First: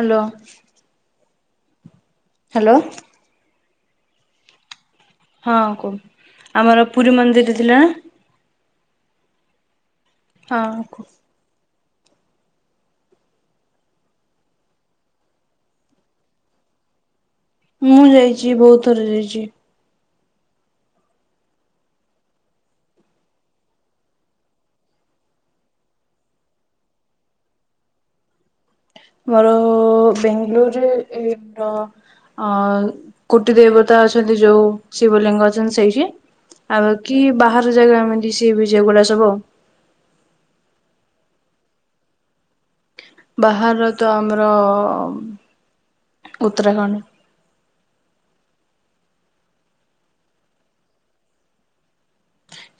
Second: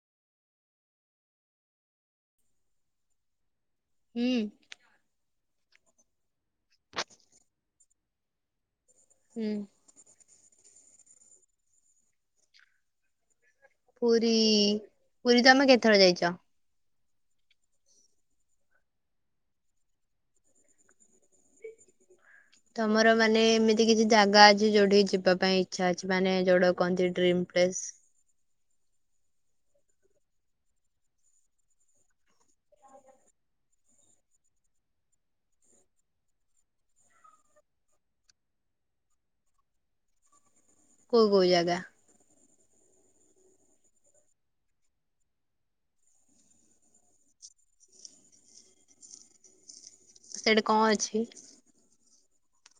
Hello. Hello. ଉଁ। ହଁ କୁ ଆମର ପୁରୀ ମନ୍ଦିର ଥିଲା ହୁଁ। ହଁ କୁ ପୁରୀ ପୁରୀ ତମେ କେତେଥର ଯାଇଚ? ମୁଁ ଯାଇଚି ବହୁତ ଥର ଯାଇଚି। ତମର ମାନେ ଏମିତି କିଛି ଜାଗା ଅଛି ଯୋଉଠି ଯିବା ପାଇଁ ଇଚ୍ଛା ଅଛି ମାନେ ଯୋଉଟା କୁହନ୍ତି ଡ୍ରିମ ପ୍ଲେସ୍। ମୋର ବ୍ୟାଙ୍ଗଲୋର ରେ ଏ ର ଅ କୋଟି ଦେବତା ଅଛନ୍ତି ଯୋଉ ଶିବଲିଙ୍ଗ ଅଛନ୍ତି ସେଇଠି ଆଉ ବାକି ବାହାରାରେ ଯାଗା ଏମିତି ସି ବିଜ ଏଗୁଡା ସବୁ ଆଉ। କୋଉ କୋଉ ଜାଗା? ବାହାରର ତ ଆମର ଉତ୍ତରାଖଣ୍ଡ ସେଇଠି କଣ ଅଛି?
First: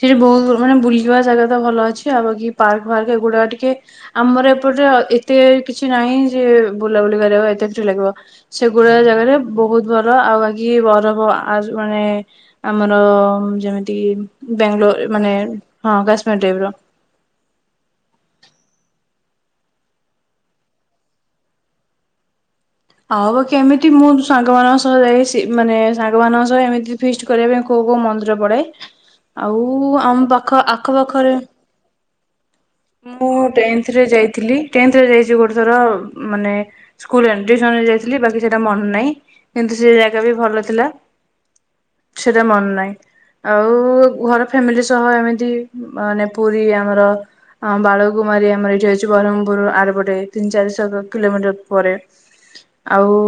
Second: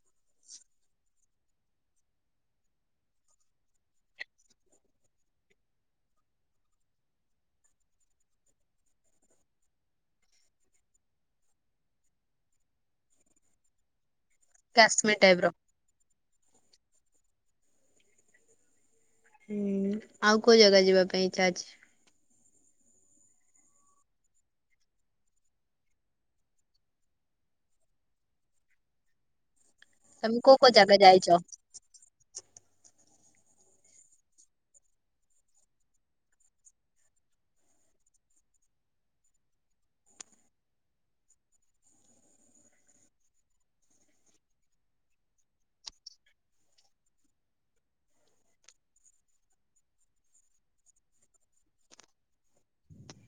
ସେଠି ବହୁତ ମାନେ ବୁଲିବା ଜାଗା ତ ଭଲ ଅଛି ଆଉ ବାକି ପାର୍କ ଫାର୍କ ଏଗୁଡା ଟିକେ ଆମର ଏପଟେ ଏତେ କିଛି ନାହିଁ ଯେ ବୁଲାବୁଲି କରିବାକୁ ଏତେ [unintelligible] ଲାଗିବ ସେଗୁଡା ଜାଗାରେ ବହୁତ ଭଲ ଆଉ ବାକି ବରଫ ଆ ମାନେ ଆମର ଯେମିତି ବ୍ୟାଙ୍ଗଲୋର ଏ କାଶ୍ମୀର ମାନେ ଟାଇପ୍ ର ହଁ [unintelligible] [unintelligible] ହୁଁ ଆଉ କୋଉ ଜାଗା ଯିବା ପାଇଁ ଇଚ୍ଛା ଅଛି? ଆଉ ବାକି ଏମିତି ମୁଁ ସାଙ୍ଗମାନଙ୍କ ସହ ଯାଇ ସେ ମାନେ ସାଙ୍ଗମାନଙ୍କ ସହ ଏମିତି ଫିଷ୍ଟ କରିବା ପାଇଁ କୋଉ କୋଉ ମନ୍ଦିର ପଡେ ଆଉ ଉ ଆମ ତମେ କୋଉ ପାଖ କୋଉ ଜାଗା ଯାଇଛ ଆଖପାଖରେ ମୁଁ ଟେନ୍ଥ ରେ ଯାଇଥିଲି ଟେନ୍ଥରେ ଯାଇଚି ଗୋଟେ ଥର ମାନେ ସ୍କୁଲ [unintelligible] ଯାଇଥିଲି ବାକି ସେଟା ମନେ ନାଇଁ। କିନ୍ତୁ ସେ ଜାଗା ବି ଭଲ ଥିଲା ସେଟା ମନ ନାଇଁ ଆଉ ଘର ଫ୍ୟାମିଲି ସହ ଏମିତି ମାନେ ପୁରୀ ଆମର ଅଁ ବାଳକୁମାରୀ ଆମର ଏଇଠି ଅଛି ବରହମପୁର ଆରପଟେ ତିନି ଚାରିଶହ କିଲୋମିଟର ପରେ ଆଉ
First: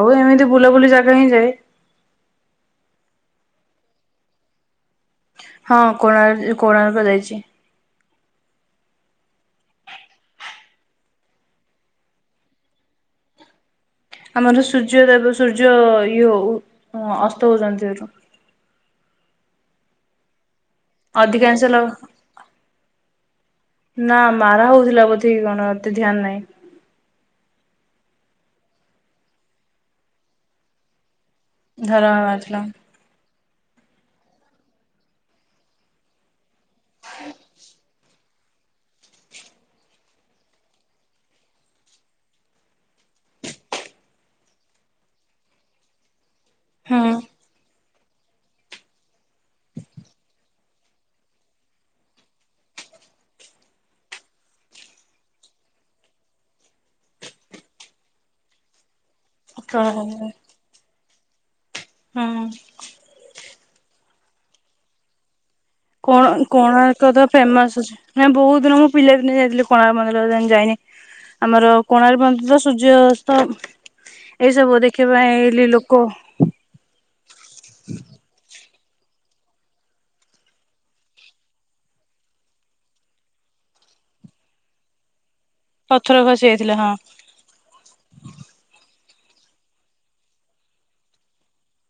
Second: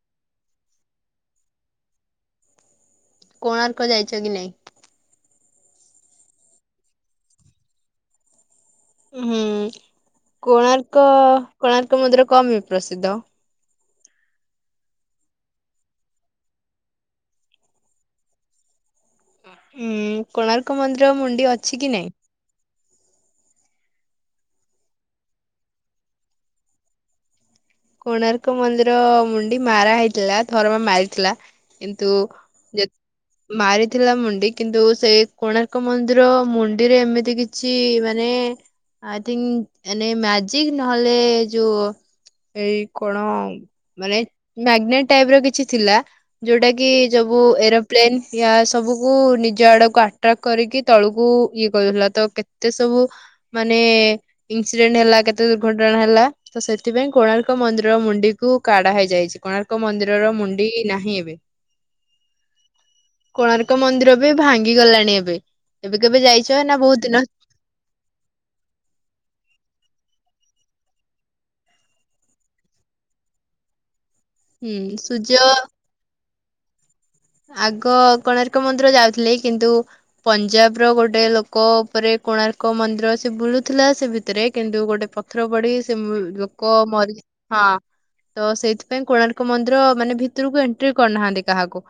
ଆଉ ଏମିତି ବୁଲାବୁଲି ଜାଗା ହିଁ ଯାଏ। କୋଣାର୍କ ଯାଇଚ କି ନାଇଁ? ହଁ କଣାର୍ କୋଣାର୍କ ଜାଇଚି। ହୁଁ କୋଣାର୍କ କୋଣାର୍କ ମୁନ୍ଦିର କଅଁ ମାଇଁ ପ୍ରସିଦ୍ଧ? ଆମର ସୂର୍ଯ୍ୟଦେବ ସୂର୍ଯ୍ୟ ଇଏ ଅସ୍ତ ହଉଛନ୍ତି ସେଠୁ। ହୁଁ କୋଣାର୍କ ମନ୍ଦିର ମୁଣ୍ଡି ଅଛି କି ଲୋକ ନାଇଁ? [inaudible] ନା ମାରା ହଉଥିଲା ବୋଧ କି କଣ ଏତେ ଧ୍ୟାନ ନାହିଁ। କୋଣାର୍କ ମନ୍ଦିର ମୁଣ୍ଡି ମାରା ହେଇଥିଲା ଧରମା ମାରିଥିଲା। ଧରମା ମାରିଥିଲା କିନ୍ତୁ ମାରିଥିଲା ମୁଣ୍ଡି କିନ୍ତୁ ସେ କୋଣାର୍କ ମନ୍ଦିର ମୁ ରେ ଏମିତି କିଛି ରେ ଆଇଥୀଙ୍କ ମାନେ ମ୍ୟାଜିକ ନହେଲେ ଯୋଉ ଏଇ କଣ ମାନେ ମ୍ୟାଗନେଟ ଟାଇପ ର କିଛି ଥିଲା ଯୋଉଟା କି ହୁଁ ଯବୁ ଏରବ ପ୍ଲେନ ୟା ସବୁକୁ ନିଜ ଆଡକୁ ଆଟ୍ରାକ୍ କରିକି ତଳକୁ ଇଏ କରୁଥିଲା। ତ କେତେ ସବୁ ମାନେ ଇନସିଡେଣ୍ଟ ହେଲା କେତେ ଦୁର୍ଘଟଣା ହେଲା ତ ସେଥିପାଇଁ କୋଣାର୍ ମନ୍ଦିର ର ମୁଣ୍ଡି କୁ କାଢା ହେଇଯାଇଛି। କୋଣାର୍କ ମନ୍ଦିରର ମୁଣ୍ଡି ନାହିଁ ଏବେ। [unintelligible] ହଁ। କୋଣାର୍କ ମନ୍ଦିର ବି ଭାଙ୍ଗିଗଲାଣି ଏବେ। ଏବେ କେବେ କଣ ଯାଇଛ ନା ବହୁତ କୋଣାର୍କ ଦିନ ତ ଫେମସ ଅଛି ମ ବହୁତ ଦିନ ମୁଁ ପିଲା ଦିନ ଯାଇଥିଲି କୋଣାର୍କ ମନ୍ଦିର ଯ ଯାଇନି। ଆମର କୋଣାର୍କ ବଞ୍ଚିତ ସୂର୍ଯ୍ୟ ଅସ୍ତ ହୁଁ ଏଇସବୁ ଦେଖିବା ସୂର୍ଯ୍ୟ ପାଇଁ ହେଇ ଲୋକ ଆଗ କୋଣାର୍କ ଯାଉଥିଲେ କିନ୍ତୁ ପଞ୍ଜାବର ଗୋଟେ ଲୋକ ଉପରେ କୋଣାର୍କ ମନ୍ଦିର ସେ ବୁଲୁଥିଲା ସେ ଭିତରେ କିନ୍ତୁ ଗୋଟେ ପଥର ପଡି ସେ ପଥର ଖସି ଲୋକ ଯାଇଥିଲା ହଁ ମରି ହଁ ତ ସେଇଥି ପାଇଁ କୋଣାର୍କ ମନ୍ଦିର ମାନେ ଭିତରକୁ ଏଣ୍ଟ୍ରି କରୁନାହାନ୍ତି କାହାକୁ।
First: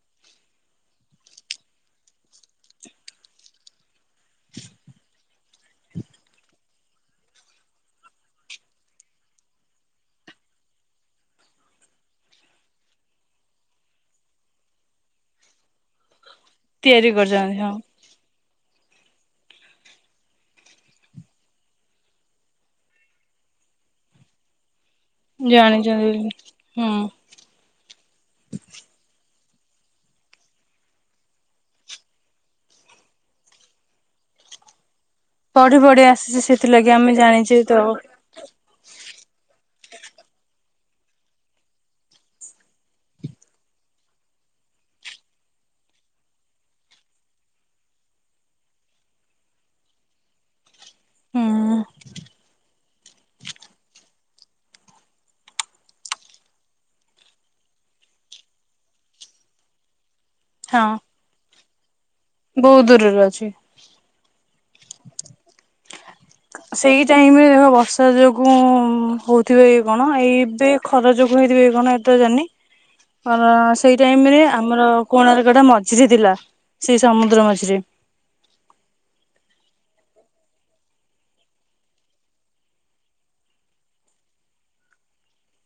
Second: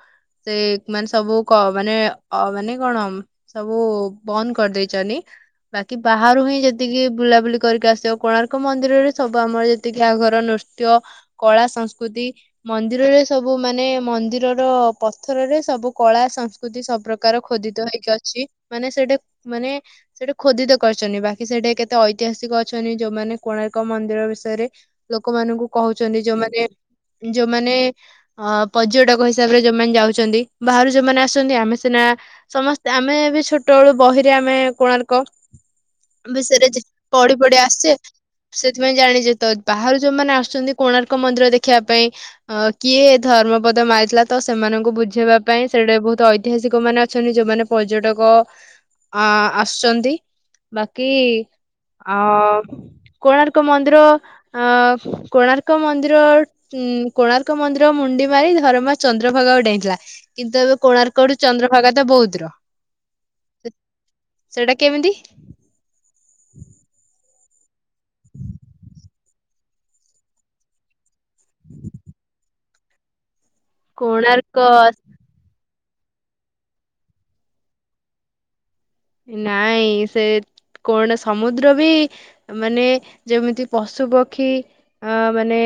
ସେ ମାନେ ସବୁ ମାନେ ଅ ମାନେ କଣ ସବୁ ବନ୍ଦ କରିଦେଇଛନ୍ତି। ବାକି ବାହାରୁ ହିଁ ଯେତିକି ବୁଲାବୁଲି କରିକି ଆସିବ କୋଣାର୍କ ମନ୍ଦିରରେ ସବୁ ଆମର ଯେତିକି ଆଘର ନୃତ୍ୟ କଳା ସଂସ୍କୃତି ମନ୍ଦିରରେ ସବୁ ମାନେ ମନ୍ଦିରର ପଥରରେ ସବୁ କଳା ସଂସ୍କୃତି ସବୁ ତିଆରି ପ୍ରକାର କରିଛନ୍ତି ହଁ ଖୋଦିତ ହେଇକି ଅଛି। ମାନେ ସେଟା ମାନେ ସେଟା ଖୋଦିତ କରିଛନ୍ତି। ବାକି ସେଟା କେତେ ଐତିହାସିକ ଅଛନ୍ତି ଯୋଉମାନେ କୋଣାର୍କ ମନ୍ଦିର ବିଷୟରେ ଲୋକମାନାନଙ୍କୁ ଜାଣିଛନ୍ତି କହୁଛନ୍ତି ହୁଁ ଯୋଉମାନେ ଯୋଉମାନେ ଅ ପର୍ଯ୍ୟଟକହି ତାପରେ ଯୋଉମାନେ ଯାଉଛନ୍ତି ବାହାରୁ ଯଉମାନେ ଆସୁଛନ୍ତି। ଆମେ ସିନା ସମସ୍ତେ ଆମେ ବି ଛୋଟବେଳୁ ବହିରେ ଆମେ କୋଣ ପଢି ପଢି ଆସିଛି ସେଥିଲାଗି ଆମେ ଜାଣିଛେ ତ ଯେ ତ ବାହାରୁ ଯୋଉମାନେ ଆସୁଛନ୍ତି କୋଣାର୍କ ମନ୍ଦିର ଦେଖିବା ପାଇଁ ଅ କିଏ ଧର୍ମପଦ ମାରିଥିଲା ତ ସେମାନଙ୍କୁ ବୁଝେଇବା ପାଇଁ ସେଡ଼ା ବହୁତ ଐତିହାସିକ ମାନେ ଅଛନ୍ତି ଯୋଉମାନେ ପର୍ଯ୍ୟଟକ ଅ ଆସୁଛନ୍ତି ବାକି ଅ କୋଣାର୍କ ମନ୍ଦିର ଅ କୋଣାର୍କ ମନ୍ଦିର କୋଣାର୍କ ମନ୍ଦିର ମୁଣ୍ଡି ମାରି ଧର୍ମା ଚନ୍ଦ୍ରଭାଗା କୁ ଡେଇଁଥିଲା। କିନ୍ତୁ ଏବେ ହଁ କୋଣାର୍କଡୁ ଚନ୍ଦ୍ର [inaudible] ସେଟା ବହୁତ ଦୂର ଦୂରରେ ଅଛି। ସେଟା କେମିତି? ସେଇ ଟାଇମରେ ହେବା ବର୍ଷା ଯୋଗୁଁ ହଉଥିବେ କି କଣ ଏବେ ଖରା ଯୋଗୁ ଭୁଆଁଇତିବା ଏ କଣ ଏତେ ଜାଣୀନି ର ସେଇ ଟାଇମରେ କୋଣାର୍କ ଆମର କୋଣାର୍କଟା ମଝ ମଝିରେ ଥିଲା ସେଇ ସମୁଦ୍ର ମଝିରେ ନାଇଁ ସେ କଣ ସମୁଦ୍ର ବି ମାନେ ଯେମିତି ପଶୁ ପକ୍ଷୀ ଅ ମାନେ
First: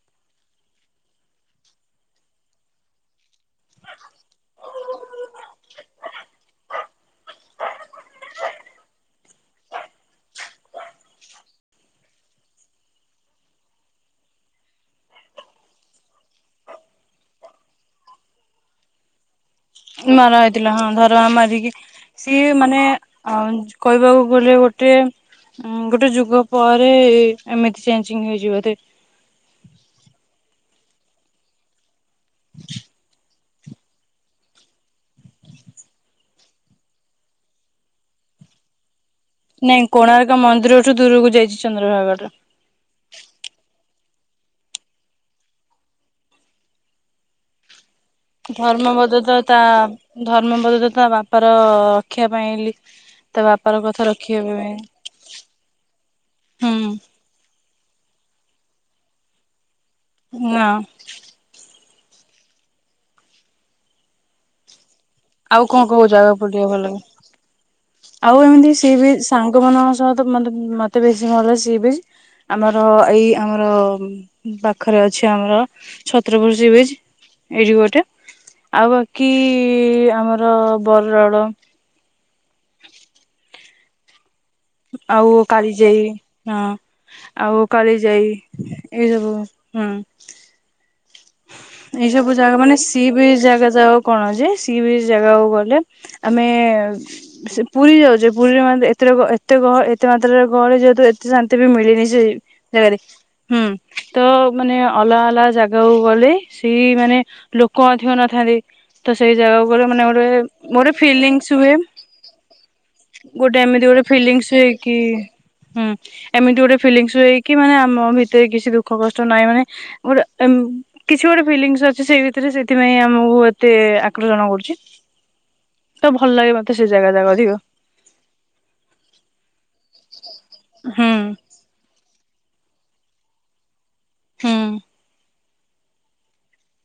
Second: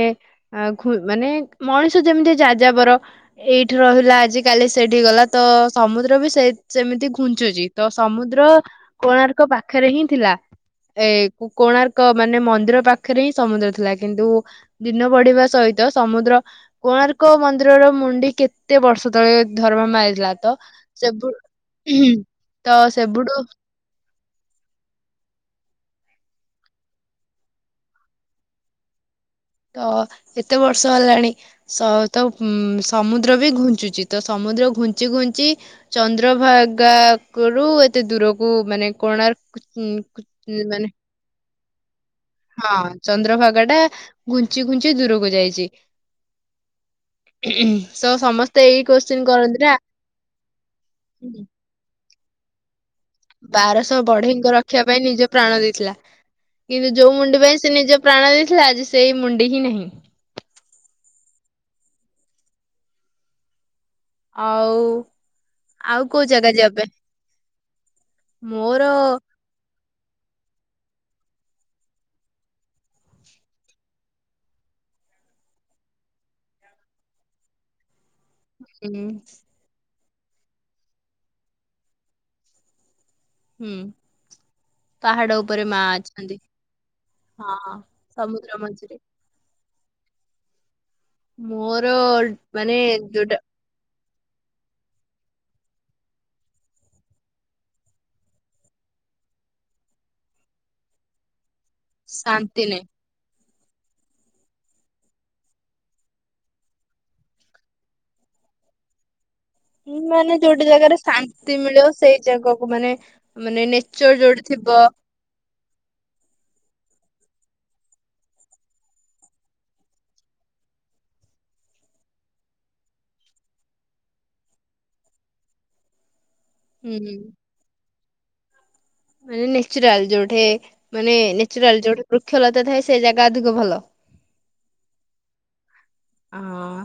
ମାନେ ମଣିଷ ଯେମିତି ଯାଜାାବର ଏଇଠି ରହିଲା ଆଜି କାଲି ସେଠି ଗଲା ତ ସମୁଦ୍ର ବି ସେ ସେମିତି ଘୁଞ୍ଚୁଛି ତ ସମୁଦ୍ର କୋଣାର୍କ ପାଖରେ ହିଁ ଥିଲା ଏ କୋଣାର୍କ ମାନେ ମନ୍ଦିର ପାଖରେ ହିଁ ସମୁଦ୍ର ଥିଲା କିନ୍ତୁ ଦିନ ବଢିବା ସହିତ ସମୁଦ୍ର କୋଣାର୍କ ମନ୍ଦିରର ମୁଣ୍ଡି କେତେ ବର୍ଷ ତଳେ ଧରମା ମାରିଥିଲା ମାରା ତ ହେଇଥିଲା ହଁ ଧରମା ସେବୁ ମାରିକି ସିଏ ମ ତ ମାନେ ସେବୁଠୁ ଆ କହିବାକୁ ଗଲେ ଗୋଟେ ଗୋଟେ ଯୁଗ ପରେ ଏମିତି ଚେଞ୍ଜିଙ୍ଗ ହେଇଛି ବଧେ ତ ଏତେ ବର୍ଷ ହେଲାଣି ସ ତ ସମୁଦ୍ର ବି ଘୁଞ୍ଚୁଛି ତ ସମୁଦ୍ର ଘୁଞ୍ଚି ଘୁଞ୍ଚି ଚନ୍ଦ୍ରଭାଗାକୁ ରୁ ଏତେ ଦୂରକୁ ମାନେ କୋଣାର୍କ ଉଁ, ନାଇଁ କୁ- କୋଣାର୍କ ଉଁ, ମନ୍ଦିର ମାନେ ଠୁ ଦୂରକୁ ଯାଇଛି ଚନ୍ଦ୍ରଭାଗା ରେ ହଁ ଚନ୍ଦ୍ରଭାଗା ଟା ଘୁଞ୍ଚି ଘୁଞ୍ଚି ଦୂରକୁ ଯାଇଛି ତ ସମସ୍ତେ ଏଇ ଧର୍ମପଦ କୋଶ୍ଚିନ୍ ତ ତା କରନ୍ତି ନା ଧର୍ମପଦ ତା ବାପାର ଖିଆ ପାଇଁ ଆଇଲି ବାରଶହ ବଢେଇଙ୍କ ରଖିବା ପାଇଁ ନିଜେ ପ୍ରାଣ ଦେଇଥିଲା କିନ୍ତୁ ଯୋଉ ହୁଁ ମୁଣ୍ଡି ପାଇଁ ସେ ନିଜ ପ୍ରାଣ ଦେଇଥିଲା ଆଜି ସେଇ ମୁଣ୍ଡି ହିଁ ନାହିଁ ନାଁ ଆଉ ଆଉ କଣ କଉ କୋଉ ଜାଗା ପଡିବା ଯିବା ଭଲ ପାଇଁ ଲାଗେ ଆଉ ଏମିତି ମୋର ସିଏ ବି ସାଙ୍ଗ ମାନ ତ ତ ମତେ ମତେ ବେଶୀ ଭଲ ଲାଗେ ସି ବିଚ୍ ଆମର ଏଇ ଆମର ପାଖରେ ଅଛି ଆମର ଛତ୍ରପୁର ସି ବିଚ୍ ଏଇଠି ଗୋଟେ ହୁଁ ଆଉ ବାକି ଇ ଆମର ବରଡ଼ଳ ହୁଁ ଆଉ ପାହାଡ ଉପରେ କାଳି ମା ଯାଇ ଅଛନ୍ତି ହଁ ଆଉ ହଁ କାଳି ଯାଇ ସମୁଦ୍ର ମଝିରେ ଏ ସବୁ ହୁଁ ମୋର ଏଇ ସବୁ ଜାଗା ମାନେ ସିଏ ବି ଜାଗା ଯାଉ କଣ ଯେ ସିଏ ବିଚ୍ ଜାଗାକୁ ଗଲେ ଆମେ ପୁରୀ ଯାଉଛେ ପୁରୀରେ ମ ଏତେ ଏତେହ ଏତେ ମାତ୍ରାରେ ଗହଳି ଯେହେତୁ ଏତେ ଶାନ୍ତି ତେଵେ ମିଳିନି ସେ ଶାନ୍ତି ଜାଗା ରେ ହୁଁ ତ ମାନେ ଅଲଗ ଅଲଗ ଜାଗାକୁ। ଗଲେ ସେ ମାନେ ଲୋକ ଅଧିକ ନଥାନ୍ତି ତ ସେ ଜାଗା ଗ ନାହିଁ ମାନେ ଗୋ ଯୋଉଟା ଗୋଟେ ଜାଗାରେ ଫ ଶାନ୍ତି ହୁଏ ମିଳିବ ସେଇ ଜାଗାକୁ ମାନେ ମାନେ ଗୋଟେମିତି ଗୋଟେ ଫ ନେଚର ହୁଏ ଯୋଉଠି ଥିବ କିମି ଗୋଟେ ଫିଲିଂଶ ମାନେ ଆମ ଭିତରେ କିଛି ଦୁଃଖ କଷ୍ଟ ନହିଁ ମାନେ ଗୋଟେ। କିଛି ଗୋଟେ ଫିଲଙ୍ଗସ ଅଛି ସେଇ ଭିତରେ ସେଥିପାଇଁ ଆମକୁ ଏତେ ଆକର୍ଷଣ କରୁଛି ତ। ଭଲ ଲାଗେ ମତେ ସେ ଜାଗା ହୁଁ ଜାଗା ଅଧିକ ମାନେ ନେଟୁରଲ ଯୋଉଟା। ମା ହୁଁ ମାନେ ନେଚୁରାଲ ଯୋ ଖେଳତ ଥାଏ ସେ ଜାଗା ଅଧିକ ଭଲ। ହଁ ହଁ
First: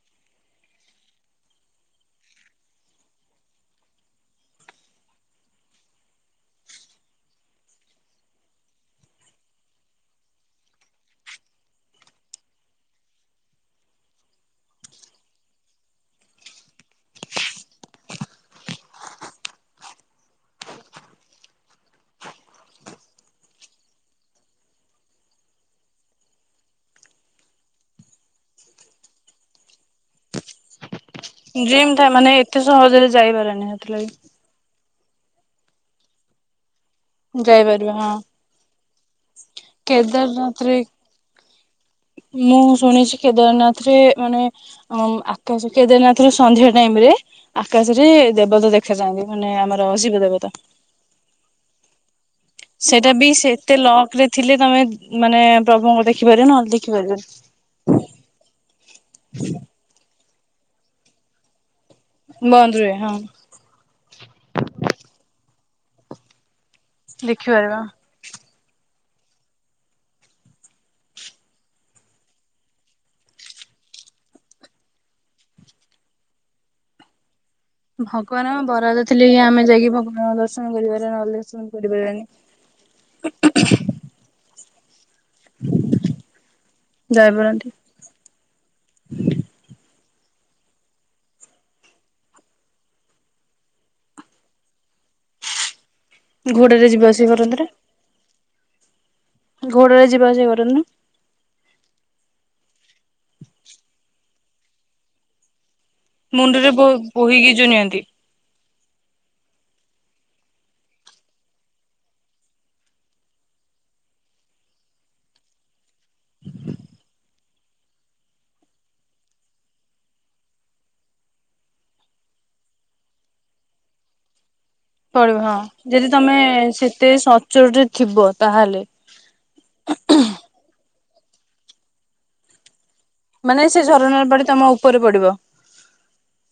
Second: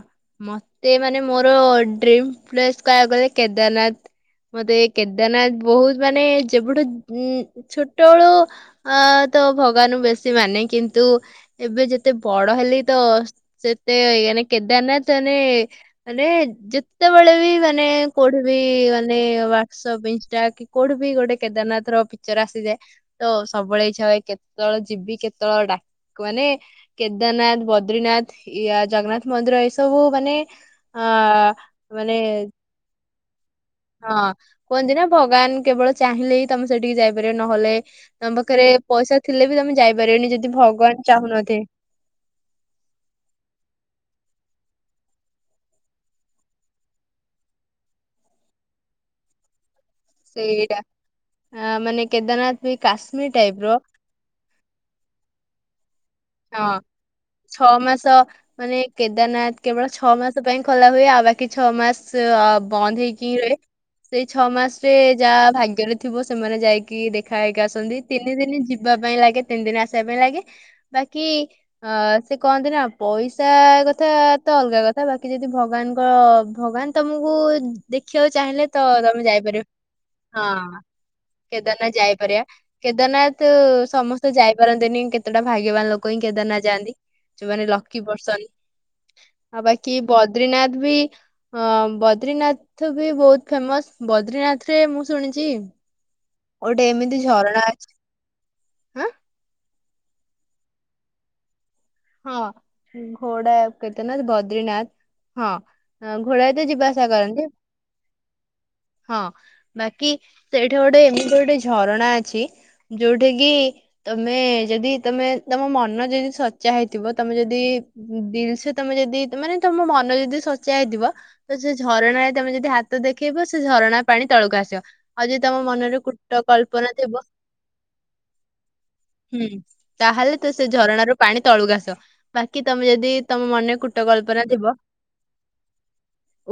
ମତେ ମାନେ ମୋର ଡ୍ରିମ ପ୍ଲେସ୍ କହିବାକୁ ଗଲେ କେଦାରନାଥ ମତେ କେଦାରନାଥ ବହୁତ ମାନେ ଯେବଠୁ ଛୋଟବେେଳୁ ତ ଭଗବାନ ବେଶୀ ମାନେ କିନ୍ତୁ ଏବେ ଯେତେ ବଡ ହେଲେ ତ ସେ ଏତେଇ ମାନେ କେଦାରନାଥ ମାନେ ମାନେ ଯେତେବେଳେ ବି ମାନେ କୋଉଠି ବି ମାନେ ହାଟସପ୍ ଇନଷ୍ଟା କୋଉଠି ବି ଗୋଟେ କେଦାରନାଥ ର ପିକଚର ଆସିଯାଏ ତ ସବୁବେଳେ ଇଚ୍ଛା ହୁଏ କେତେବେଳେ ଯିବି କେତେବେଳେ ଡା ମାନେ କେଦାରନାଥ ବଦ୍ରିନାଥ ୟା ଜଗନ୍ନାଥ ମନ୍ଦିର ଏଇ ସବୁ ମାନେ ଅ ଡ୍ରେଅମ ମାନେ ଏତେ ସହଜରେ। ଯାଇପାରେ। ହଁ କୁହନ୍ତି ନା। ଭଗବାନ କେବଳ ଚାହିଁଲେ ହିଁ ତମେ। ସେଠିକି ଯାଇପାରିବ ନହେଲେ ତମ ପାଖରେ। ପଇସା ଥିଲେ ବି ତମେ ଯାଇପାରିବନି ଯଦି କେଦାରନାଥ ରେ ଭଗବାନ ଚାହୁଁନଥିବେ ମୁଁ ଶୁଣିଛି କେଦାରନାଥରେ ମାନେ। ଆକାଶ କେଦାରନାଥ ର ସନ୍ଧ୍ୟା ଟାଇମ ରେ ଆକାଶରେ ଦେବତା ଦେଖାଯାନ୍ତି ମାନେ ଆମର। ଶିବ ଦେବତା ସେଇଟା ମାନେ କେଦାରନାଥ ବି ସେଇଟା କାଶ୍ମୀର ଟାଇପ ର। ସେତେ ଲକ ରେ ଥିଲେ ଏତେ ତମେ ମାନେ ପ୍ରଭୁ ଙ୍କୁ ଦେଖିପାରିବେ ହଁ ନ ଛଅ ଦେଖିପାରିବ। ମାସ ମାନେ କେଦାରନାଥ କେବଳ ଛଅ ମାସ। ପାଇଁ ଖୋଲା ହୁଏ ଆଉ ବାକି ଛଅ ମାସ ରୁହେ ବନ୍ଦ ହଁ। ହେଇକି ରହ ସେଇ ଛଅ ମାସ ରେ ଯାହା ଭାଗ୍ୟ ରେ ଥିବ ସେମାନେ ଯାଇକି। ଦେଖା ହେଇକି ଦେଖିପାରିବା। ଆସନ୍ତି ତିନି ଦିନ ଯି ଯିବା ପାଇଁ ଲାଗେ ତିନି ଦିନ ଆସିବା ପାଇଁ ଲାଗେ। ବାକି ଅ ସେ କହନ୍ତି ନା ପଇସା କଥା ତ ଅଲଗା କଥା ବାକି ଯଦି ଭଗବାନଙ୍କ ଭଗବାନ ତମକୁ ଦେଖିବାକୁ ଭଗବାନ ଚାହିଁଲେ ତ ବରାଦ ତମେ ଥିଲେ ହିଁ ଆମେ ଯାଇପାରିବ ଯାଇକି ଭଗବାନଙ୍କ ଦର୍ଶନ ହଁ କରିପାରିବା ନହେଲେ ଦର୍ଶନ କେଦାରନାଥ କରିପାରିବାନି। ଯାଇପାରିବା କେଦାରନାଥ ସମସ୍ତେ ଯାଇ। ବାର ଦେନି କେତେ? ଲୋକ ହିଁ କେଦାରନାଥ ଯାଆନ୍ତି ଯୋଉମାନେ ଯାଇପାରନ୍ତି ଲକି ପରସନ ଆଉ ବାକି। ବଦ୍ରିନାଥ ବି ଅ ବଦ୍ରିନାଥ ବି ବହୁତ ଫେମସ ବଦ୍ରିନାଥରେ ମୁଁ ଶୁଣିଛି ଗୋଟେ ଘୋଡାରେ ଯିବା ଏମିତି ଆସିବା ଝରଣା କରନ୍ତି ନାଁ? ଅଛି ଆଁ? ଘୋଡରେ ଯିବା ଆସିବା କରନ୍ତି ନାଁ? ହଁ। ଉଁ ଘୋଡ଼ା କେତେ ନା ବ ବଦ୍ରିନାଥ ହଁ ଘୋଡାରେ ତ ମୁଣ୍ଡରେ ବୋ ଯିବା ଆସିବା କରନ୍ତି ବୋହିକି ଯୋଉ ନିଅନ୍ତି। ହଁ ବାକି ସେଇଠି ଗୋଟେ ଏମିତି ଗୋଟେ ଝରଣା ଅଛି ଯୋଉଠି କି ତମେ ଯଦି ତମେ ତମ ମନ ଯଦି ସ ସଚା ହେଇଥିବ ତମେ ଯଦି ଦିଲସେ ତମେ ଯଦି ମାନେ ତମ ମନ ଯଦି ସଚା ହେଇଥିବ ତ ସେ ଝରଣାରେ ତମେ ଯଦି ହାତ ଦେଖେଇବ ସେ ଝରଣା ପାଣି ତଳକୁ ଆସିବ। ଆଉ ପଳିବ ଯଦି ହଁ ତମ ମନରେ ଯଦି ତମେ କୁଟ କଳ୍ପନା ସେତେ ଥିବ ସଚୋଟରେ ଥିବ ତାହେଲେ। ହୁଁ ତାହେଲେ ତ ସେ ଝରଣାରୁ ପାଣି ତଳୁକୁ ଆସିବ ବାକି ତମେ ଯ ଯଦି ତମ ମାନେ ମନରେ ସେ କୁଟ ଝରଣାର କଳ୍ପନା ପାଣି ତମ ଥିବ ଉପରେ ପଡିବ।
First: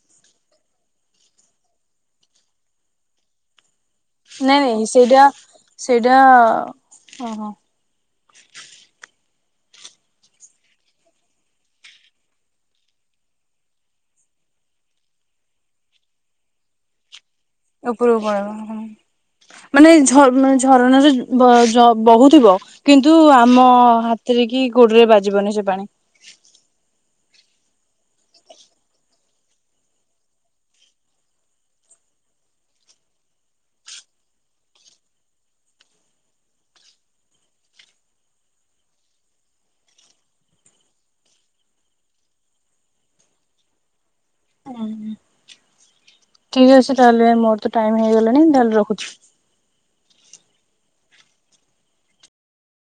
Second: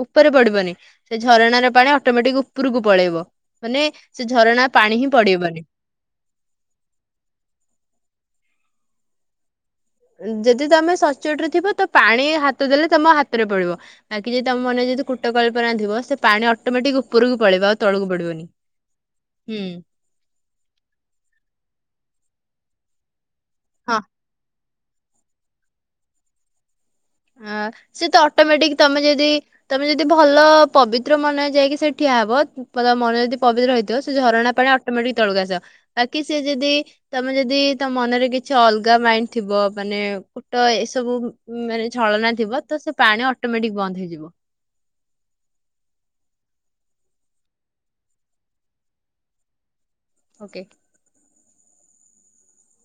ଉପରେ ପଡ଼ିବନି ସେ ଝରଣାର ପାଣି ଅଟୋମେଟିକ ଉପୁରୁକୁ ପଳେଇବ ମାନେ ସେ ନାଇଁ ଝରଣା ନାଇଁ ପାଣି ହିଁ ସେଇଟା ପଡିବନି ସେଇଟା ଓହୋ ଯଦି ତମେ ସଚୋଟରେ ଥିବ ତ ପାଣି ହାତ ଦେଲେ ତମ ହାତରେ ପଡ଼ିବ ବାକି ଯଦି ତମ ମନରେ ଯଦି କୁଟ କଳ୍ପନା ଥିବ ସେ ପାଣି ଅଟୋମେଟିକ ଉପରୁକୁ ଉପରୁକୁ ପଳେଇବ ହଁ। ହୁଁ ମାନେ ଏଇ ଝ ମାନେ ଝରଣାର ବ ଜ ବହୁତ ବ କିନ୍ତୁ ଆ ଆମ ହଁ ହାତରେ କି ଗୋଡରେ ବାଜିବନି ସେ ପାଣି ଅଆ ସେ ତ ଅଟୋମେଟିକ ତମେ ଯେଦି ତମେ ଯେଦି ଭଲ ପବିତ୍ର ମନରେ ଯାଇକି ସେଇଠି ଠିଆ ହବ ପ ତ ମନ ଯଦି ପବିତ୍ର ହେଇଥିବ ସେ ଝରଣା ପାଣି ଅଟମେଟିକ ତଳକୁ ଆସ। ବାକି ସେ ଯଦି ତମେ ଯଦି ତମ ମନରେ କିଛି ଅଲଗା ମାଇଣ୍ଡ ଥିବ ମାନେ କୁଟ ଏସବୁ ମାନେ ଛଳନା ଥିବ ତ ସେ ପାଣି ଅଟୋମେଟିକ ବନ୍ଦ ହେଇଯିବ‌। ଠିକ୍ ଅଛି ତାହେଲେ ମୋର ତ ଟାଇମ ହେଇଗଲାଣି ତାହେଲେ ରଖୁଛି। ଓକେ